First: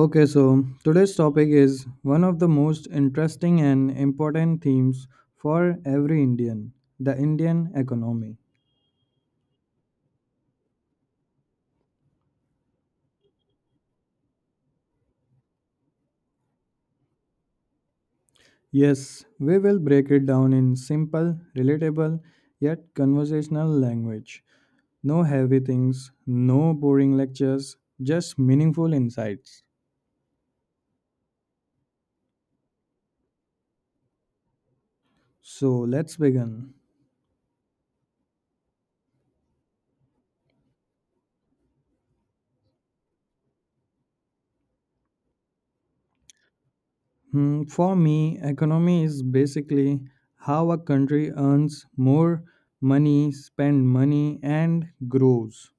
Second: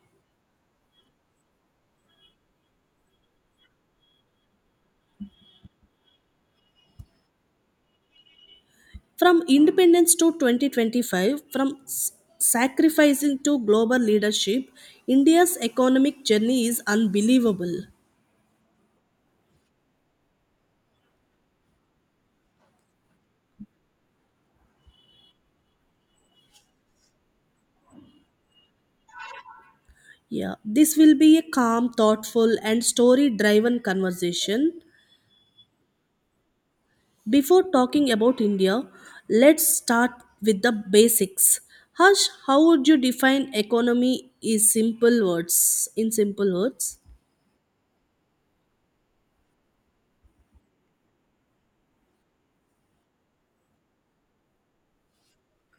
Okay, so today's topic is one of the most interesting and important themes for every Indian, the Indian economy. From independence to 2025, from sacrificing to global leadership, India's economic journey is unbelievable. Yes, we will break it down in simple, relatable, yet conversational language. No heavy things, no boring lectures, just meaningful insights. Yeah, this will be a calm, thoughtful, and story driven conversation. So let's begin. Before talking about India, let's start with the basics. Harsh, how would you define economy is simple words in simple words? Hmm, for me, economy is basically how a country earns more money, spend money, and grows.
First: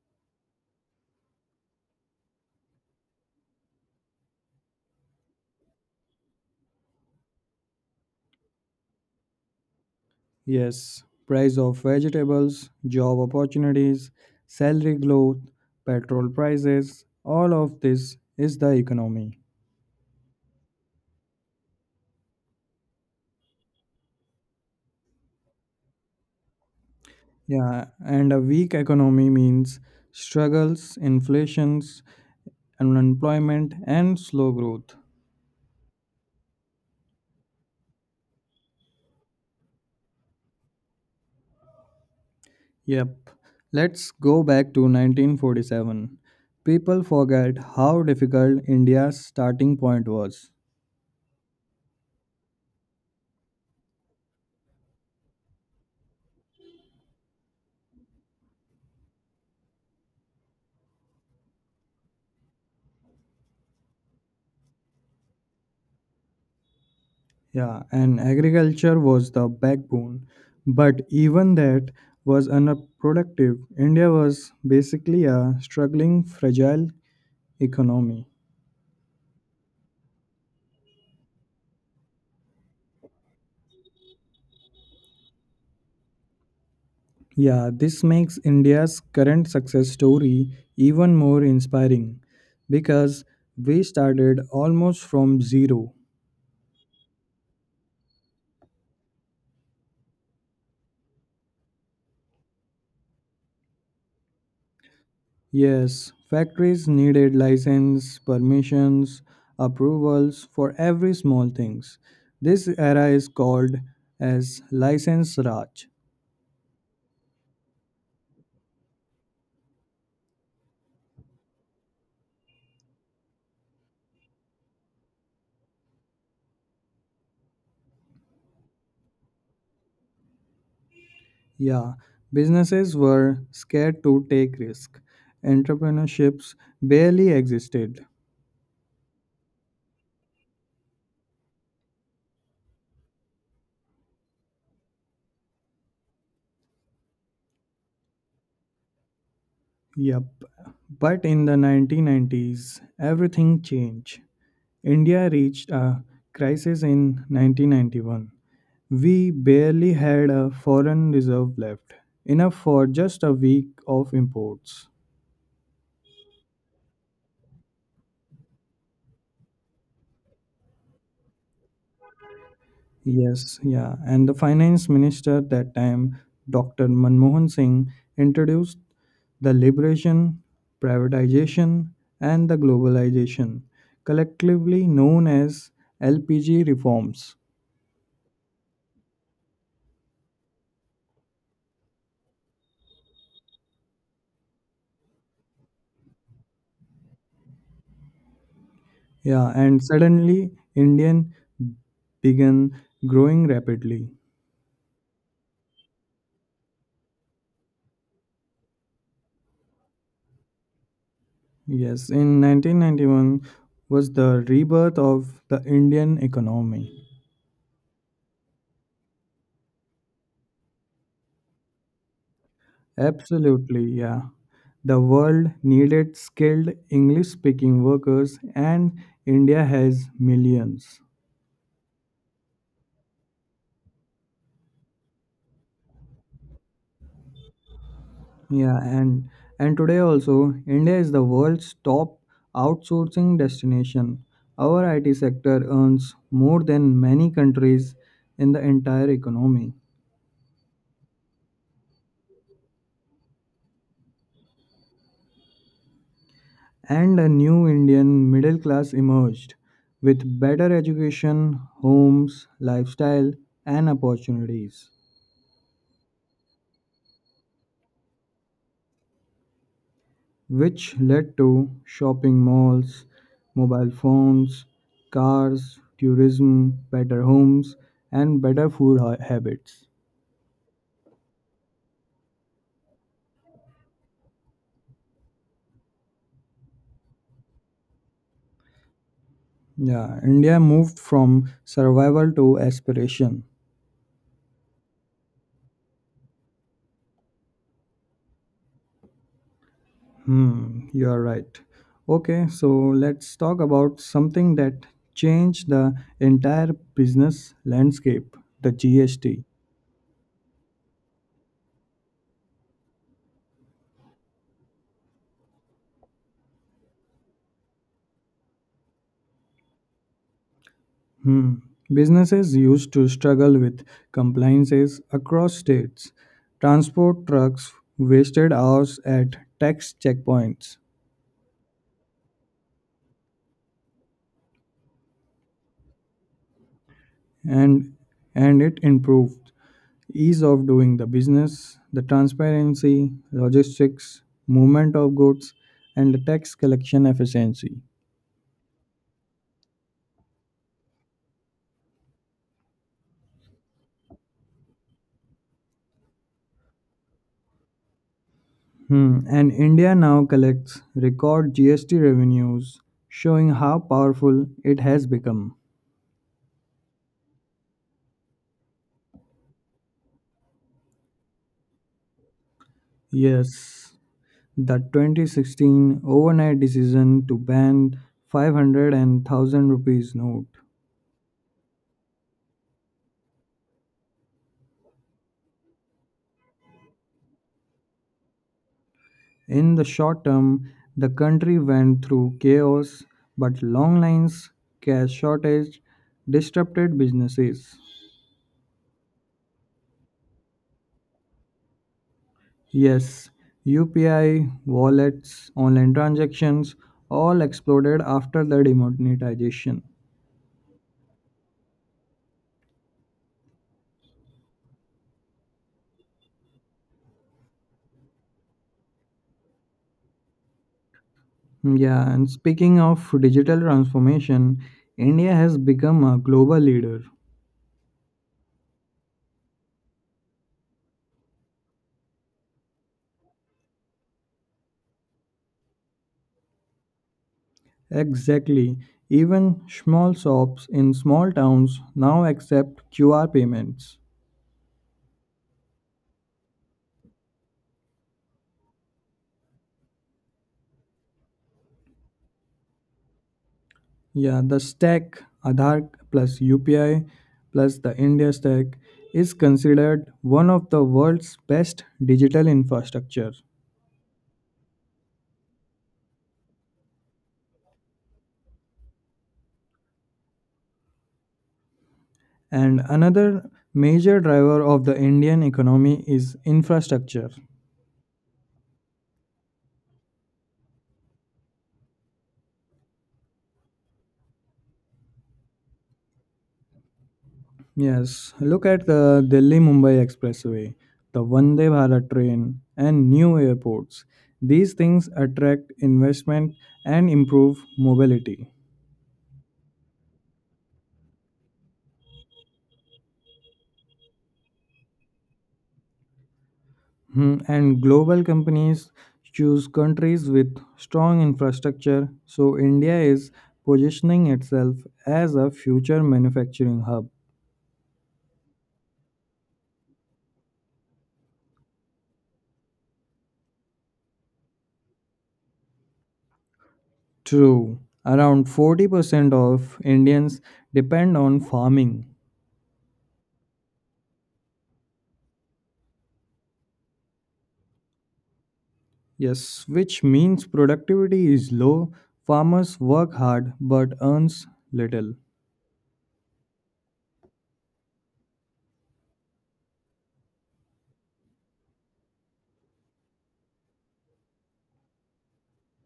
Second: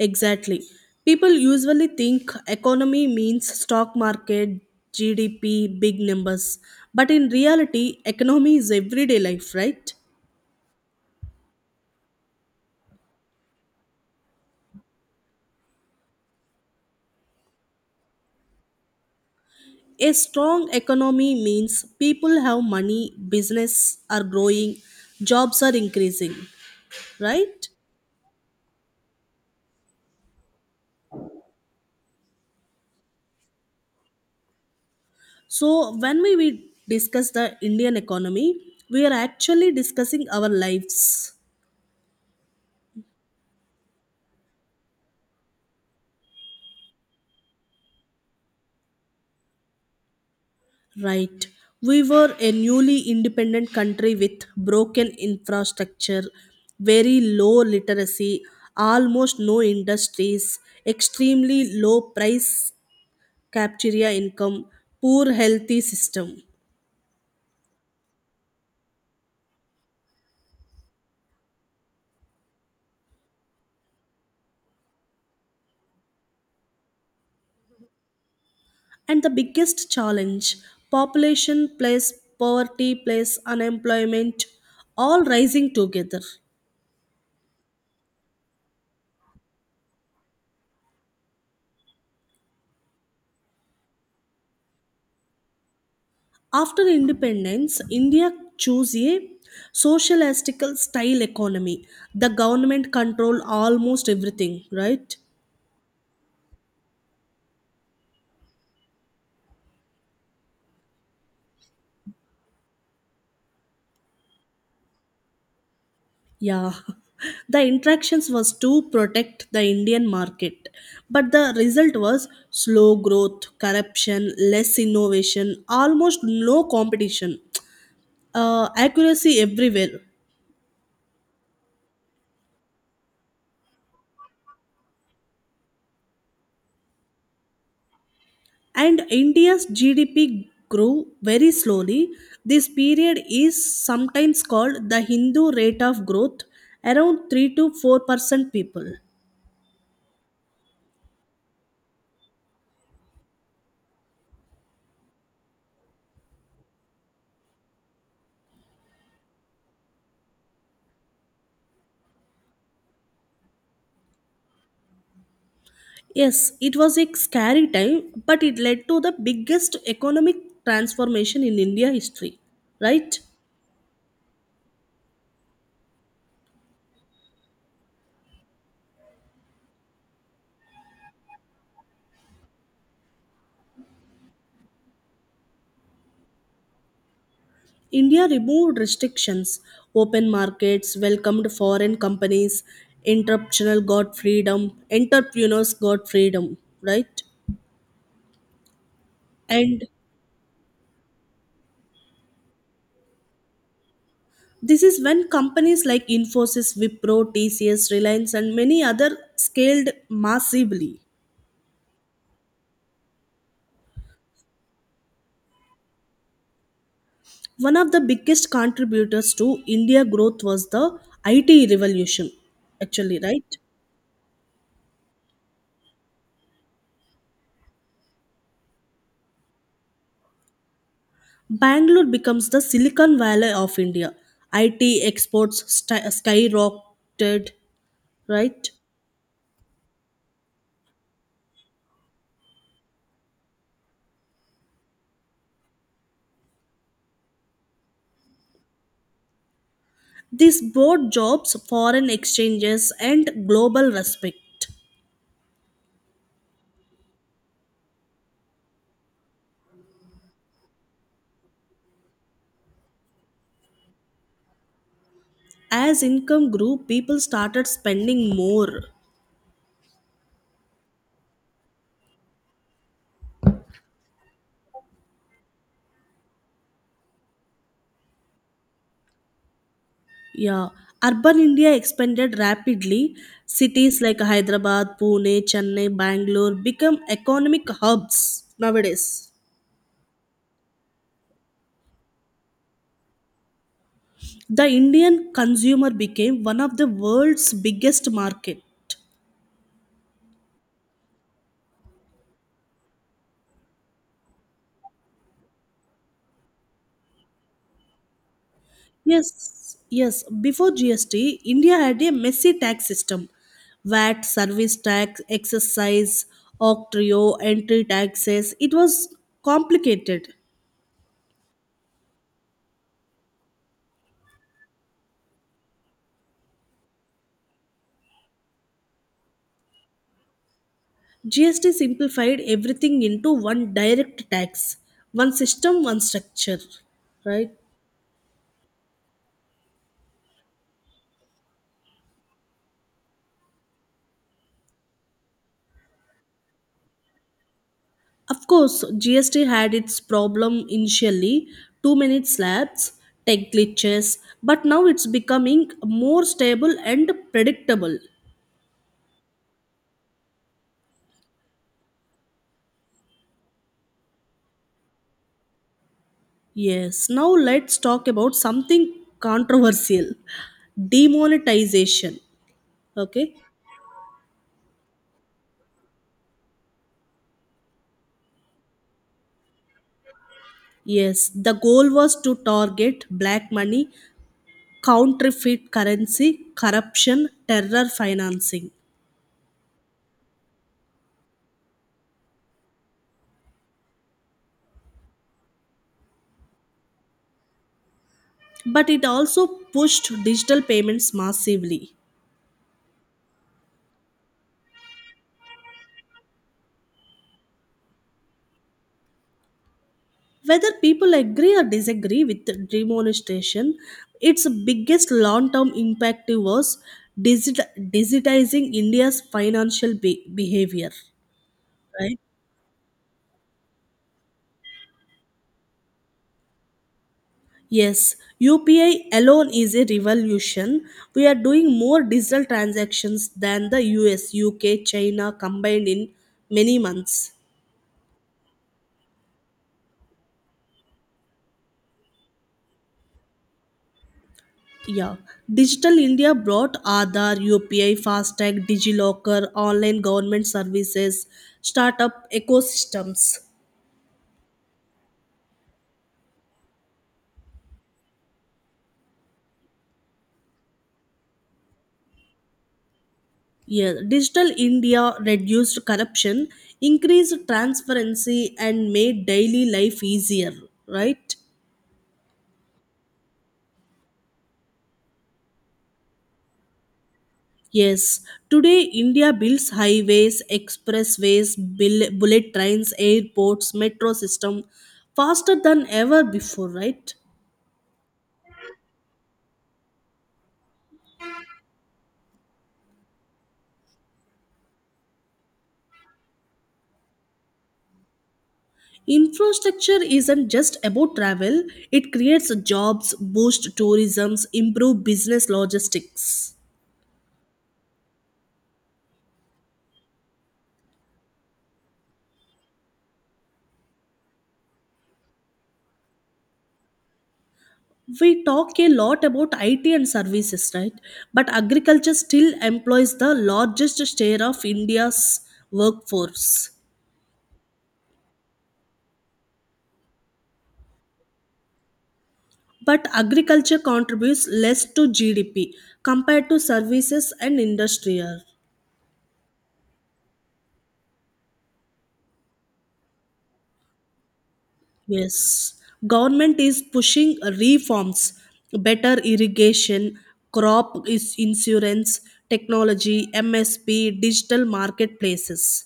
Exactly. People usually think economy means stock market, GDP, big numbers. But in reality, economy is everyday life, right? Yes, price of vegetables, job opportunities, salary growth, petrol prices, all of this is the economy. A strong economy means people have money, business are growing, jobs are increasing, right? Yeah, and a weak economy means struggles, inflations, unemployment and slow growth. So when we discuss the Indian economy, we are actually discussing our lives. Yep. Let's go back to 1947. People forget how difficult India's starting point was. Right. We were a newly independent country with broken infrastructure, very low literacy, almost no industries, extremely low price capturia income, poor healthy system. Yeah, and agriculture was the backbone. But even that was unproductive. India was basically a struggling, fragile economy. And the biggest challenge, population plus poverty plus unemployment, all rising together. Yeah, this makes India's current success story even more inspiring because we started almost from zero. After independence, India chose a socialistical style economy. The government controlled almost everything, right? Yes, factories needed license, permissions, approvals for every small things. This era is called as license raj. Yeah. The interactions was to protect the Indian market. But the result was slow growth, corruption, less innovation, almost no competition, accuracy everywhere. Yeah, businesses were scared to take risk. Entrepreneurships barely existed. And India's GDP grew very slowly. This period is sometimes called the Hindu rate of growth, around 3 to 4% people. Yep. But in the 1990s, everything changed. India reached a crisis in 1991. We barely had a foreign reserve left, enough for just a week of imports. Yes, it was a scary time, but it led to the biggest economic transformation in India history, right? Yes, yeah. And the finance minister at that time, Dr. Manmohan Singh, introduced the liberation, privatization, and the globalization, collectively known as LPG reforms. India removed restrictions, open markets, welcomed foreign companies, interruptional got freedom, entrepreneurs got freedom, right? Yeah, and And suddenly Indian began growing rapidly. this is when companies like Infosys, Wipro, TCS, Reliance, and many other scaled massively. Yes, in 1991 was the rebirth of the Indian economy. One of the biggest contributors to India growth was the IT revolution, actually, right? Absolutely, yeah. The world needed skilled English speaking workers and India has millions. Bangalore becomes the Silicon Valley of India. IT exports skyrocketed, right? Yeah, and today also India is the world's top outsourcing destination. Our IT sector earns more than many countries in the entire economy. This brought jobs, foreign exchanges, and global respect. And a new Indian middle class emerged with better education, homes, lifestyle, and opportunities, As income grew, people started spending more. which led to shopping malls, mobile phones, cars, tourism, better homes, and better food habits. Yeah, urban India expanded rapidly. Cities like Hyderabad, Pune, Chennai, Bangalore become economic hubs nowadays. Yeah, India moved from survival to aspiration. The Indian consumer became one of the world's biggest market. Hmm, you are right. Okay, so let's talk about something that changed the entire business landscape, the GST. Yes, yes. Before GST, India had a messy tax system. VAT, service tax, excise, octroi, entry taxes. It was complicated. Hmm. Businesses used to struggle with compliances across states. Transport trucks wasted hours at tax checkpoints. GST simplified everything into one direct tax, one system, one structure, right? And and it improved ease of doing the business, the transparency, logistics, movement of goods and the tax collection efficiency. Of course, GST had its problem initially, too many slabs, tech glitches, but now it's becoming more stable and predictable. Hmm. And India now collects record GST revenues, showing how powerful it has become. Yes, now let's talk about something controversial, demonetization. Okay, Yes, the 2016 overnight decision to ban 500 rupees note. yes, the goal was to target black money, counterfeit currency, corruption, terror financing. In the short term, the country went through chaos, but long lines, cash shortage disrupted businesses. But it also pushed digital payments massively. Yes, UPI, wallets, online transactions all exploded after the demonetization. Whether people agree or disagree with the demonetization, its biggest long term impact was digitizing India's financial behavior, Yeah, right? and speaking of digital transformation, India has become a global leader. Yes, UPI alone is a revolution. We are doing more digital transactions than the US, UK, China combined in many months. Exactly. Even small shops in small towns now accept QR payments. Yeah, Digital India brought Aadhaar, UPI, FASTag, DigiLocker, online government services, startup ecosystems. Yeah, the stack Aadhaar plus UPI plus the India stack is considered one of the world's best digital infrastructure. Yeah, Digital India reduced corruption, increased transparency, and made daily life easier, right? And another major driver of the Indian economy is infrastructure. Yes, today India builds highways, expressways, bullet trains, airports, metro system faster than ever before, right? Yes, look at the Delhi Mumbai Expressway, the Vande Bharat train, and new airports. These things attract investment and improve mobility. Infrastructure isn't just about travel, it creates jobs, boosts tourism, improves business logistics. Hmm, and global companies choose countries with strong infrastructure, so India is positioning itself as a future manufacturing hub. We talk a lot about IT and services, right? But agriculture still employs the largest share of India's workforce. True. Around 40% of Indians depend on farming. But agriculture contributes less to GDP compared to services and industrial. Yes, which means productivity is low, farmers work hard but earns little. Yes, government is pushing reforms, better irrigation, crop is insurance, technology, MSP, digital marketplaces.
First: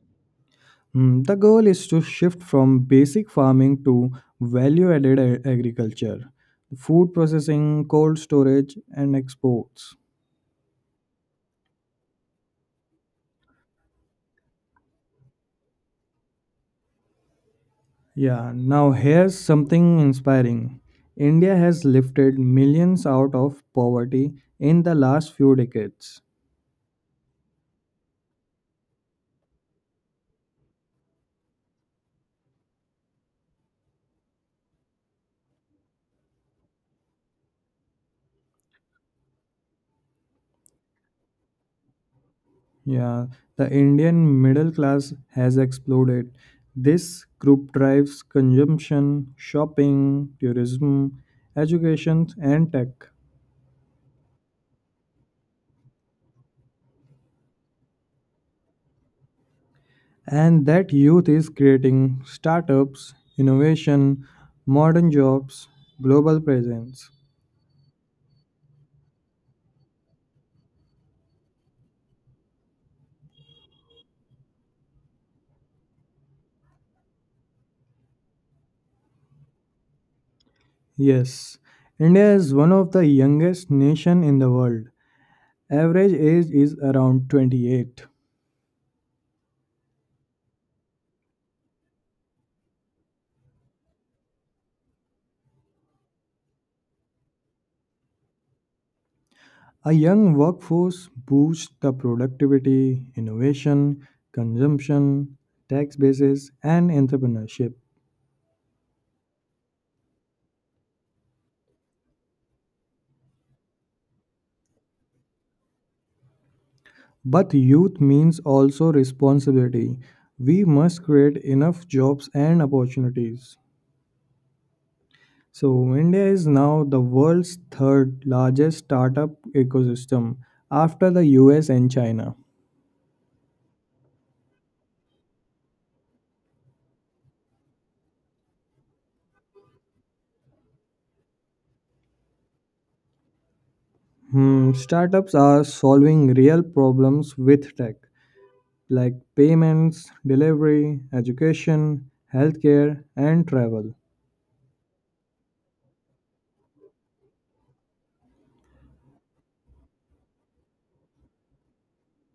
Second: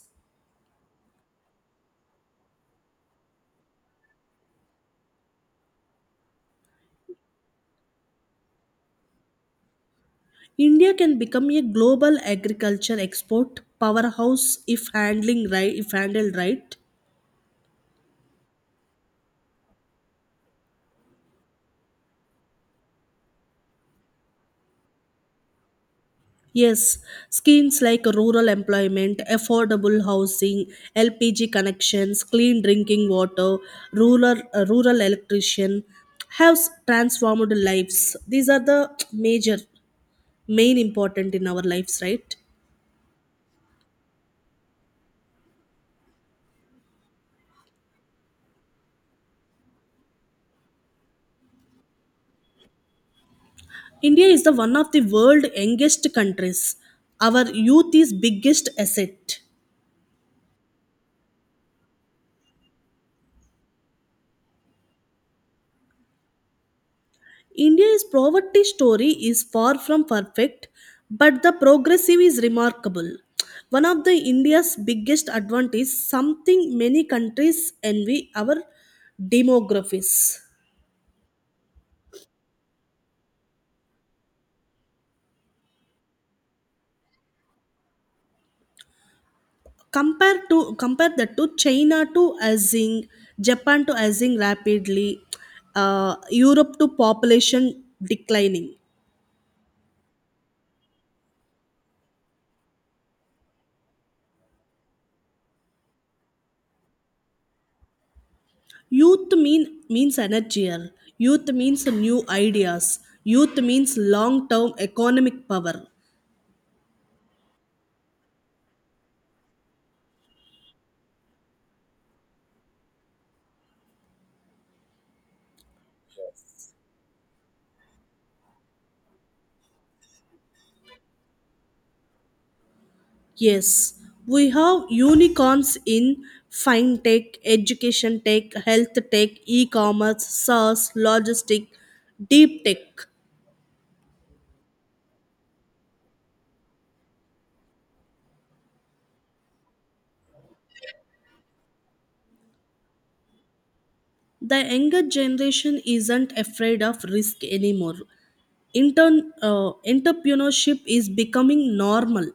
Hmm, the goal is to shift from basic farming to value-added agriculture, food processing, cold storage and exports. India can become a global agriculture export powerhouse if handling right, if handled right. Yeah, now here's something inspiring. India has lifted millions out of poverty in the last few decades. Yes, schemes like rural employment, affordable housing, LPG connections, clean drinking water, rural electrician have s- transformed lives. These are the major main important in our lives, right? Yeah, the Indian middle class has exploded. This group drives consumption, shopping, tourism, education, and tech. India is the one of the world youngest countries. Our youth is biggest asset. And that youth is creating startups, innovation, modern jobs, global presence. India's poverty story is far from perfect, but the progressive is remarkable. One of the India's biggest advantage, something many countries envy, our demographies. Yes, India is one of the youngest nation in the world. Average age is around 28. Compare to compare that to China to Azing, Japan to Azing rapidly, Europe to population declining. A young workforce boosts the productivity, innovation, consumption, tax bases, and entrepreneurship. Youth mean means energy. Youth means new ideas. Youth means long term economic power. But youth means also responsibility. We must create enough jobs and opportunities. So, India is now the world's third largest startup ecosystem after the US and China. Yes, we have unicorns in fintech, education tech, health tech, e-commerce, SaaS, logistic, deep tech. Hmm, startups are solving real problems with tech, like payments, delivery, education, healthcare, and travel. The younger generation isn't afraid of risk anymore. Entrepreneurship is becoming normal.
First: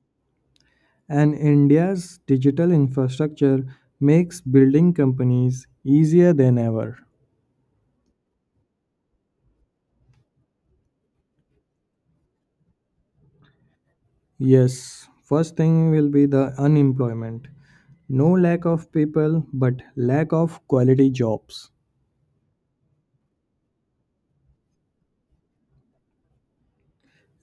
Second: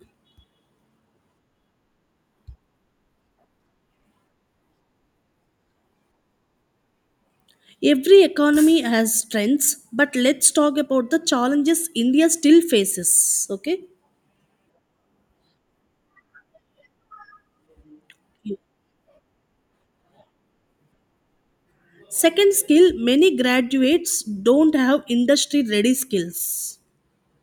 And India's digital infrastructure makes building companies easier than ever. Every economy has strengths, but let's talk about the challenges India still faces. Okay. Yes, first thing will be the unemployment. No lack of people, but lack of quality jobs. Second skill, many graduates don't have industry ready skills.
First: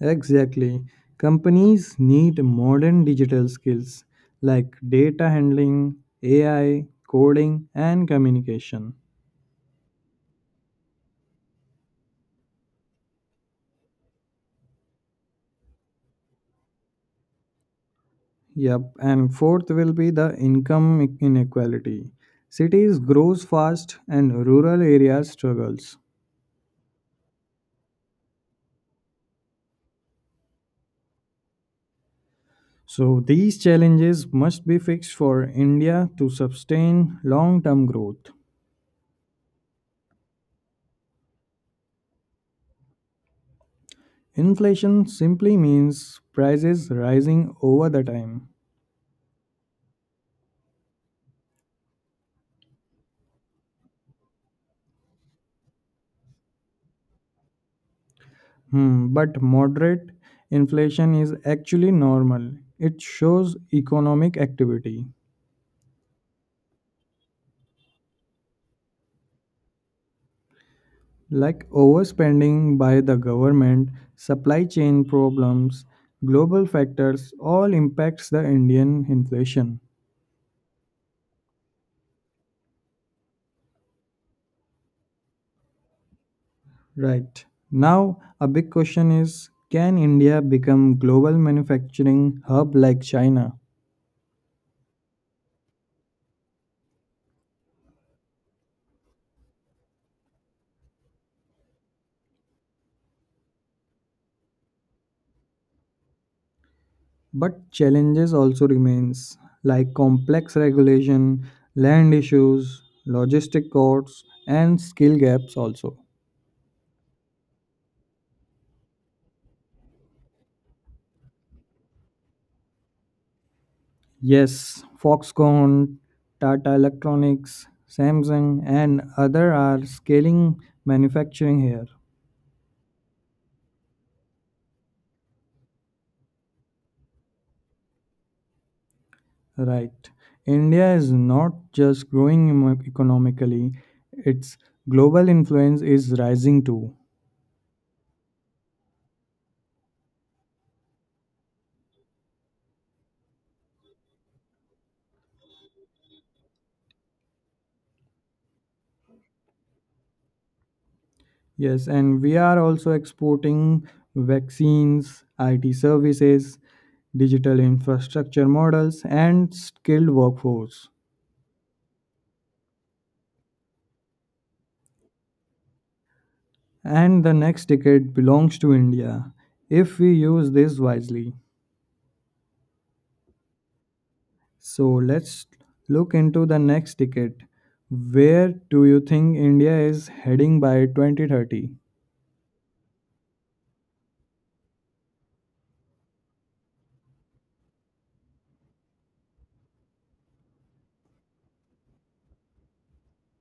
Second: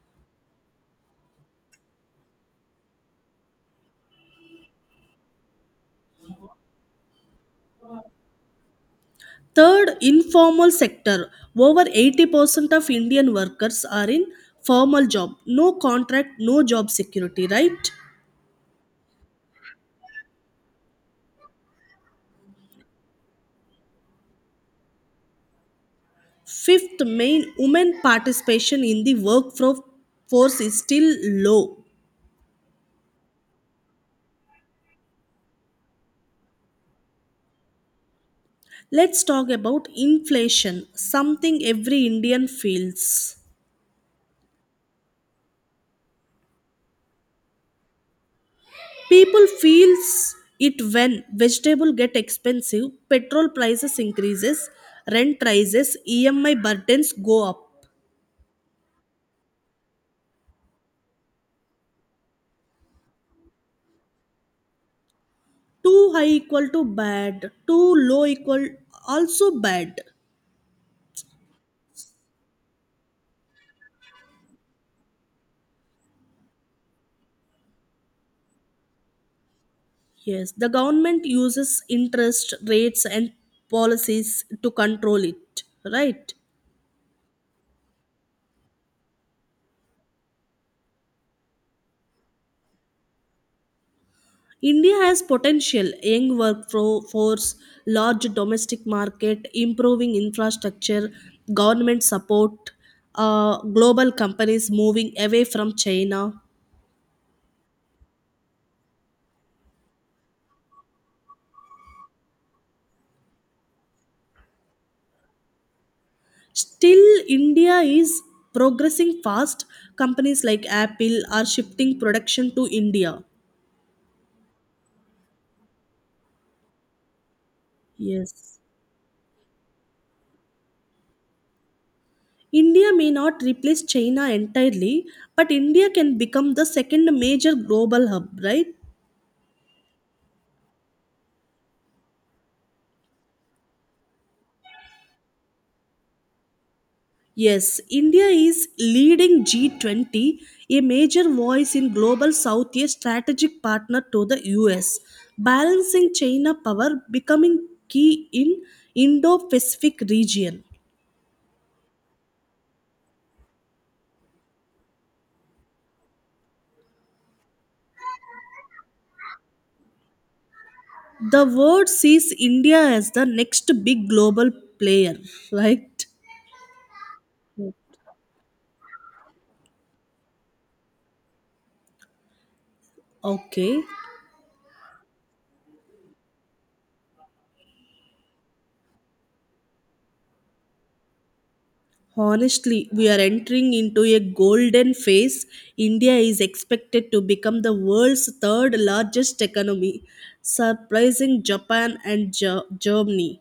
Exactly. Companies need modern digital skills like data handling, AI, coding, and communication. Third, informal sector. Over 80% of Indian workers are in formal job. No contract, no job security, right? Yep, and fourth will be the income inequality. Cities grows fast and rural areas struggles. Fifth, main women participation in the workforce is still low. So these challenges must be fixed for India to sustain long-term growth. Let's talk about inflation, something every Indian feels. Inflation simply means prices rising over the time. People feels it when vegetable get expensive, petrol prices increases, rent rises, EMI burdens go up. Hmm, but moderate inflation is actually normal. It shows economic activity. Too high equal to bad, too low equal also bad. Like overspending by the government, supply chain problems, global factors all impacts the Indian inflation. Yes, the government uses interest rates and policies to control it, right? Right. Now a big question is can India become global manufacturing hub like China? India has potential, young workforce, large domestic market, improving infrastructure, government support, global companies moving away from China. But challenges also remains like complex regulation, land issues, logistic costs and skill gaps also. Still, India is progressing fast. Companies like Apple are shifting production to India. Yes, Foxconn, Tata Electronics, Yes. Samsung, and other are scaling manufacturing here. India may not replace China entirely, but India can become the second major global hub, right? Right. India is not just growing economically, its global influence is rising too. Yes, India is leading G20, a major voice in global South, a strategic partner to the US, balancing China power becoming key in Indo-Pacific region. Yes, and we are also exporting vaccines, IT services, digital infrastructure models, and skilled workforce. The world sees India as the next big global player, right? And the next decade belongs to India if we use this wisely. Okay. So let's look into the next decade. Where do you think India is heading by 2030? Honestly, we are entering into a golden phase. India is expected to become the world's third largest economy, surprising Japan and Germany.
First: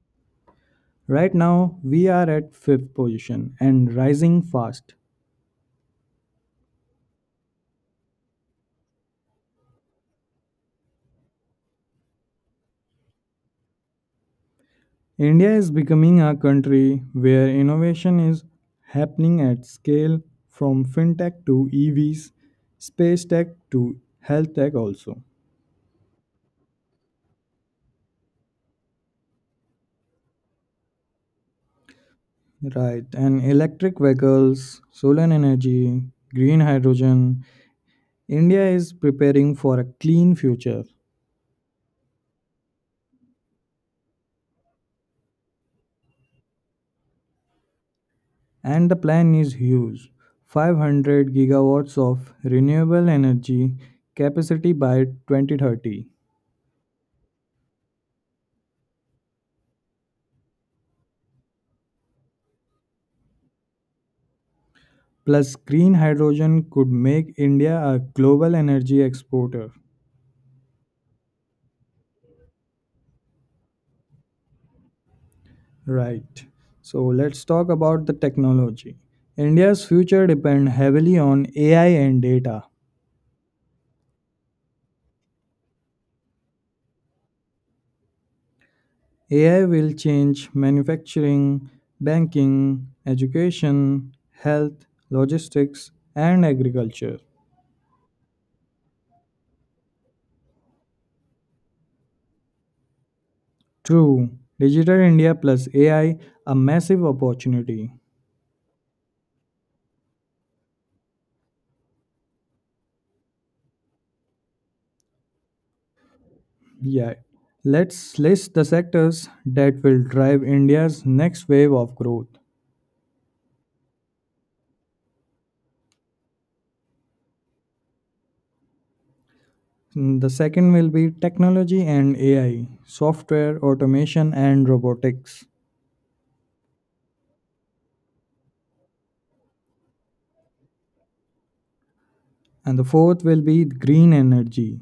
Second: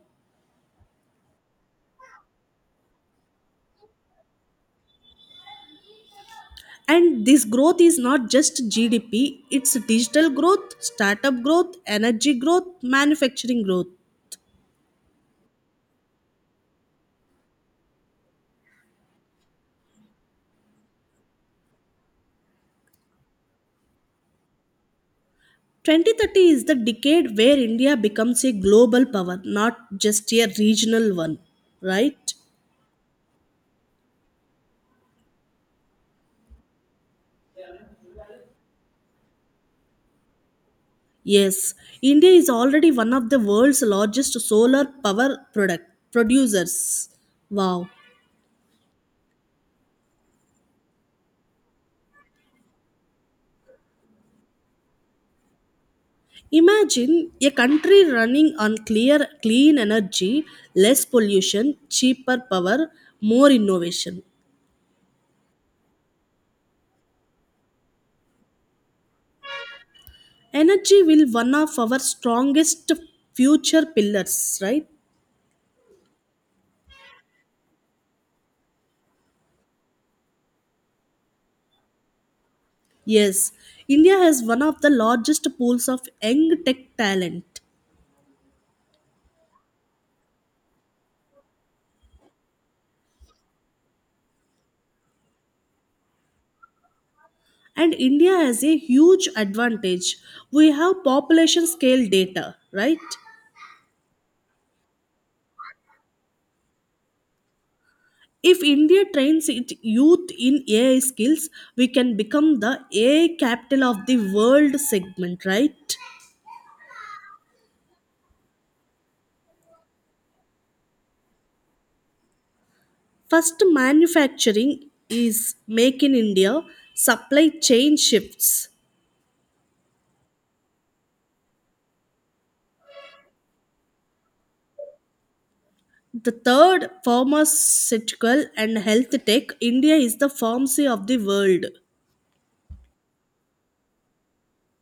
Right now, we are at fifth position and rising fast. And this growth is not just GDP, it's digital growth, startup growth, energy growth, manufacturing growth. India is becoming a country where innovation is happening at scale from fintech to EVs, space tech to health tech also. 2030 is the decade where India becomes a global power, not just a regional one, right? Right, and electric vehicles, solar energy, green hydrogen. India is preparing for a clean future, Yes, India is already one of the world's largest solar power product producers. Wow. and the plan is huge, 500 gigawatts of renewable energy capacity by 2030. Imagine a country running on clear clean energy, less pollution, cheaper power, more innovation. Plus, green hydrogen could make India a global energy exporter. Energy will one of our strongest future pillars, right? Right, so let's talk about the technology. India's future depends heavily on AI and data. Yes, India has one of the largest pools of young tech talent. AI will change manufacturing, banking, education, health, logistics, and agriculture. And India has a huge advantage. We have population scale data, right? True, Digital India plus AI, a massive opportunity. If India trains its youth in AI skills, we can become the AI capital of the world segment, right? Yeah. Let's list the sectors that will drive India's next wave of growth. First, manufacturing is make in india, supply chain shifts. Mm, the second will be technology and AI, software, automation, and robotics. The third, pharmaceutical and health tech, india is the pharmacy of the world. And the fourth will be green energy,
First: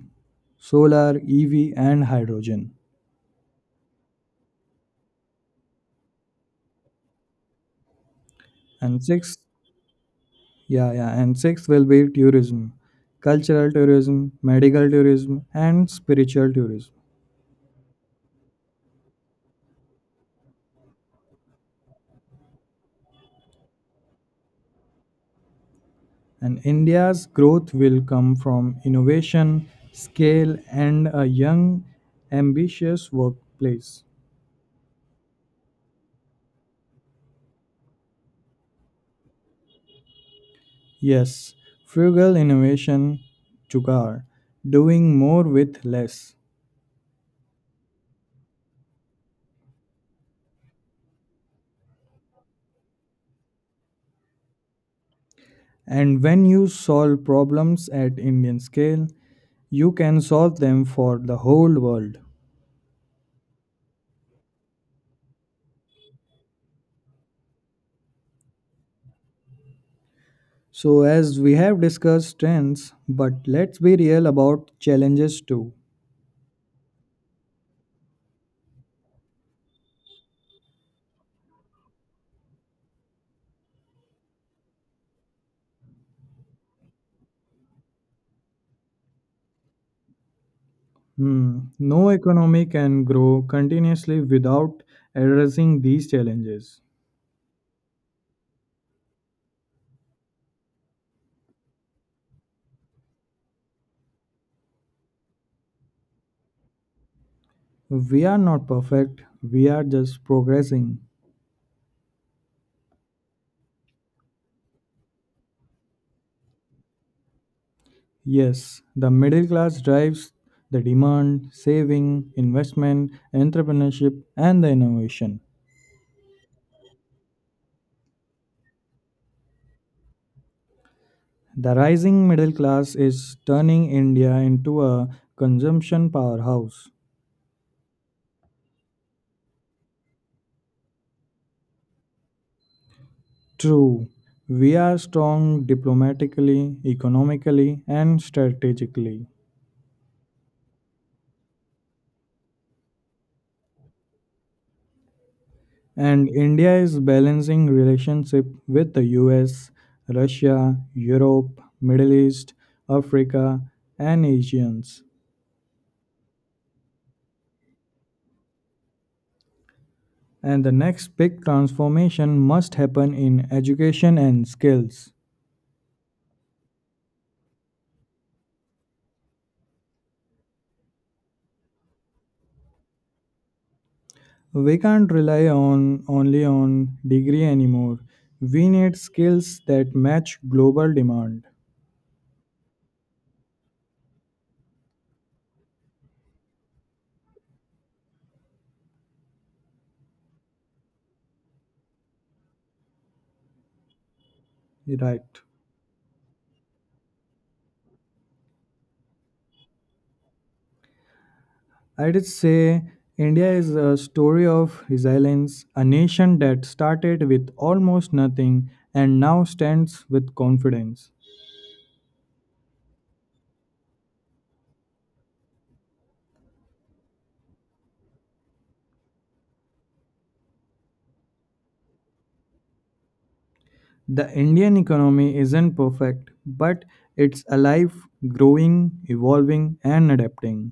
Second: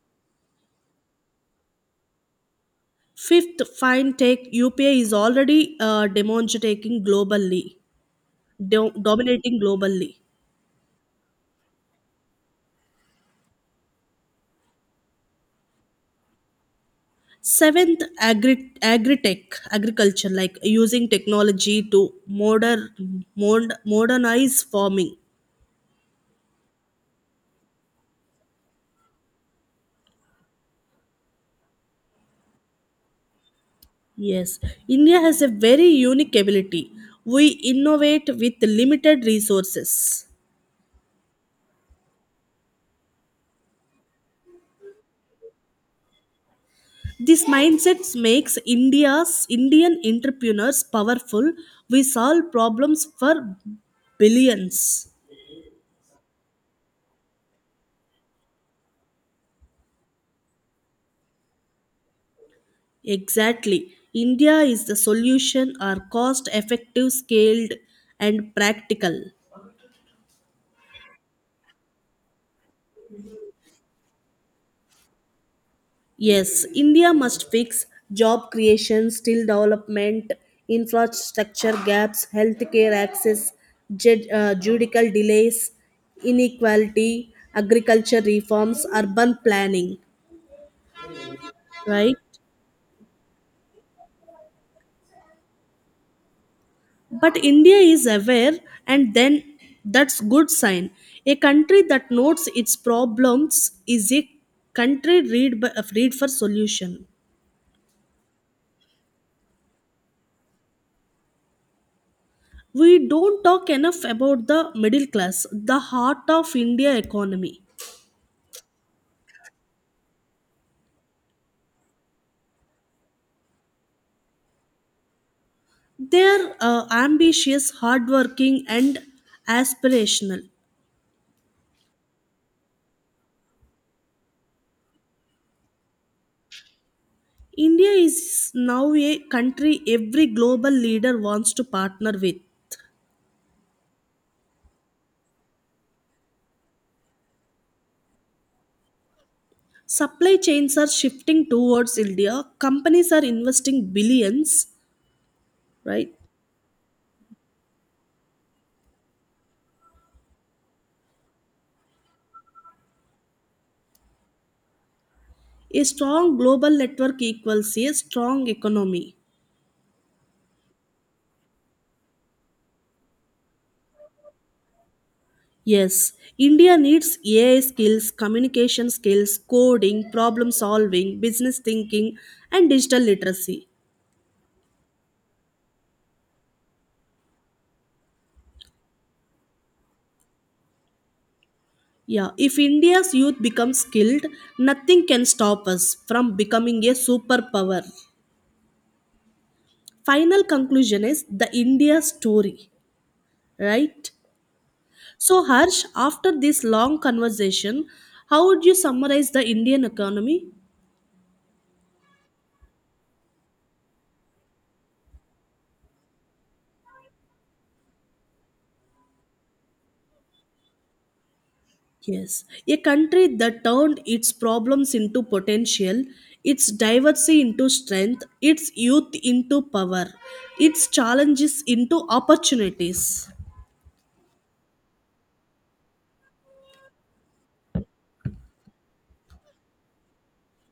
solar, EV, and hydrogen. Fifth, fintech UPI is already demonstrating globally, And sixth, dominating globally. Yeah, and sixth will be tourism, cultural tourism, medical tourism, and spiritual tourism. Seventh, agri-tech, agriculture, like using technology to modernize farming. And India's growth will come from innovation, scale, and a young, ambitious workplace. Yes, India has a very unique ability. We innovate with limited resources. Yes, frugal innovation, Chukar, doing more with less. This mindset makes India's Indian entrepreneurs powerful. We solve problems for billions. And when you solve problems at Indian scale, you can solve them for the whole world. Exactly. India is the solution are cost effective, scaled, and practical. So, as we have discussed strengths, but let's be real about challenges too. Yes, India must fix job creation, skill development, infrastructure gaps, healthcare access, judicial delays, inequality, agriculture reforms, urban planning, Hmm. No right? economy can grow continuously without addressing these challenges. But india is aware, and then that's good sign. A country that notes its problems is a country read for solution. We are not perfect, we are just progressing. We don't talk enough about the middle class, the heart of india economy. Yes, the middle class drives the demand, saving, investment, entrepreneurship, and the innovation. They are ambitious, hardworking, and aspirational. The rising middle class is turning India into a consumption powerhouse. India is now a country every global leader wants to partner with. True, we are strong diplomatically, economically, and strategically. Supply chains are shifting towards India. Companies are investing billions, right? And India is balancing relationship with the US, Russia, Europe, Middle East, Africa, and Asians. A strong global network equals a strong economy. And the next big transformation must happen in education and skills. Yes, India needs AI skills, communication skills, coding, problem solving, business thinking, and digital literacy. We can't rely on only on degree anymore. We need skills that match global demand. Yeah, if India's youth becomes skilled, nothing can stop us from becoming a superpower. Final conclusion is the India story, right? Right. So, Harsh, after this long conversation, how would you summarize the Indian economy? I would say India is a story of resilience, a nation that started with almost nothing and now stands with confidence. Yes, a country that turned its problems into potential, its diversity into strength, its youth into power, its challenges into opportunities. The Indian economy isn't perfect, but it's alive, growing, evolving, and adapting.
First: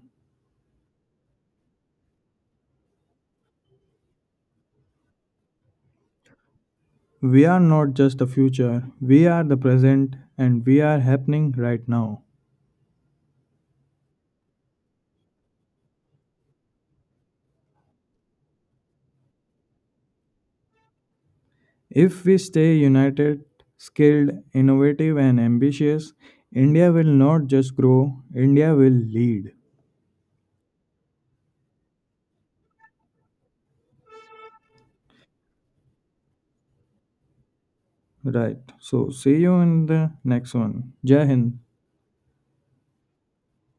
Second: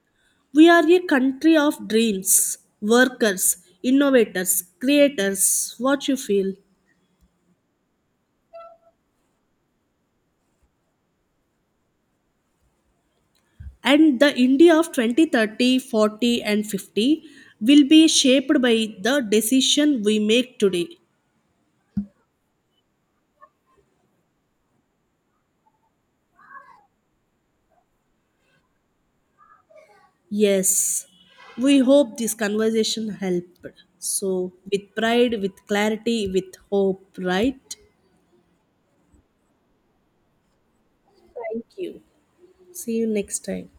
We are a country of dreams, workers, innovators, creators. What you feel? We are not just the future, we are the present, and we are happening right now. And the India of 2030, 40, and 50 will be shaped by the decision we make today. If we stay united, skilled, innovative, and ambitious, India will not just grow, India will lead. Yes, we hope this conversation helped. So, with pride, with clarity, with hope, right? Right. So see you in the next one. Jai Hind. Thank you. See you next time.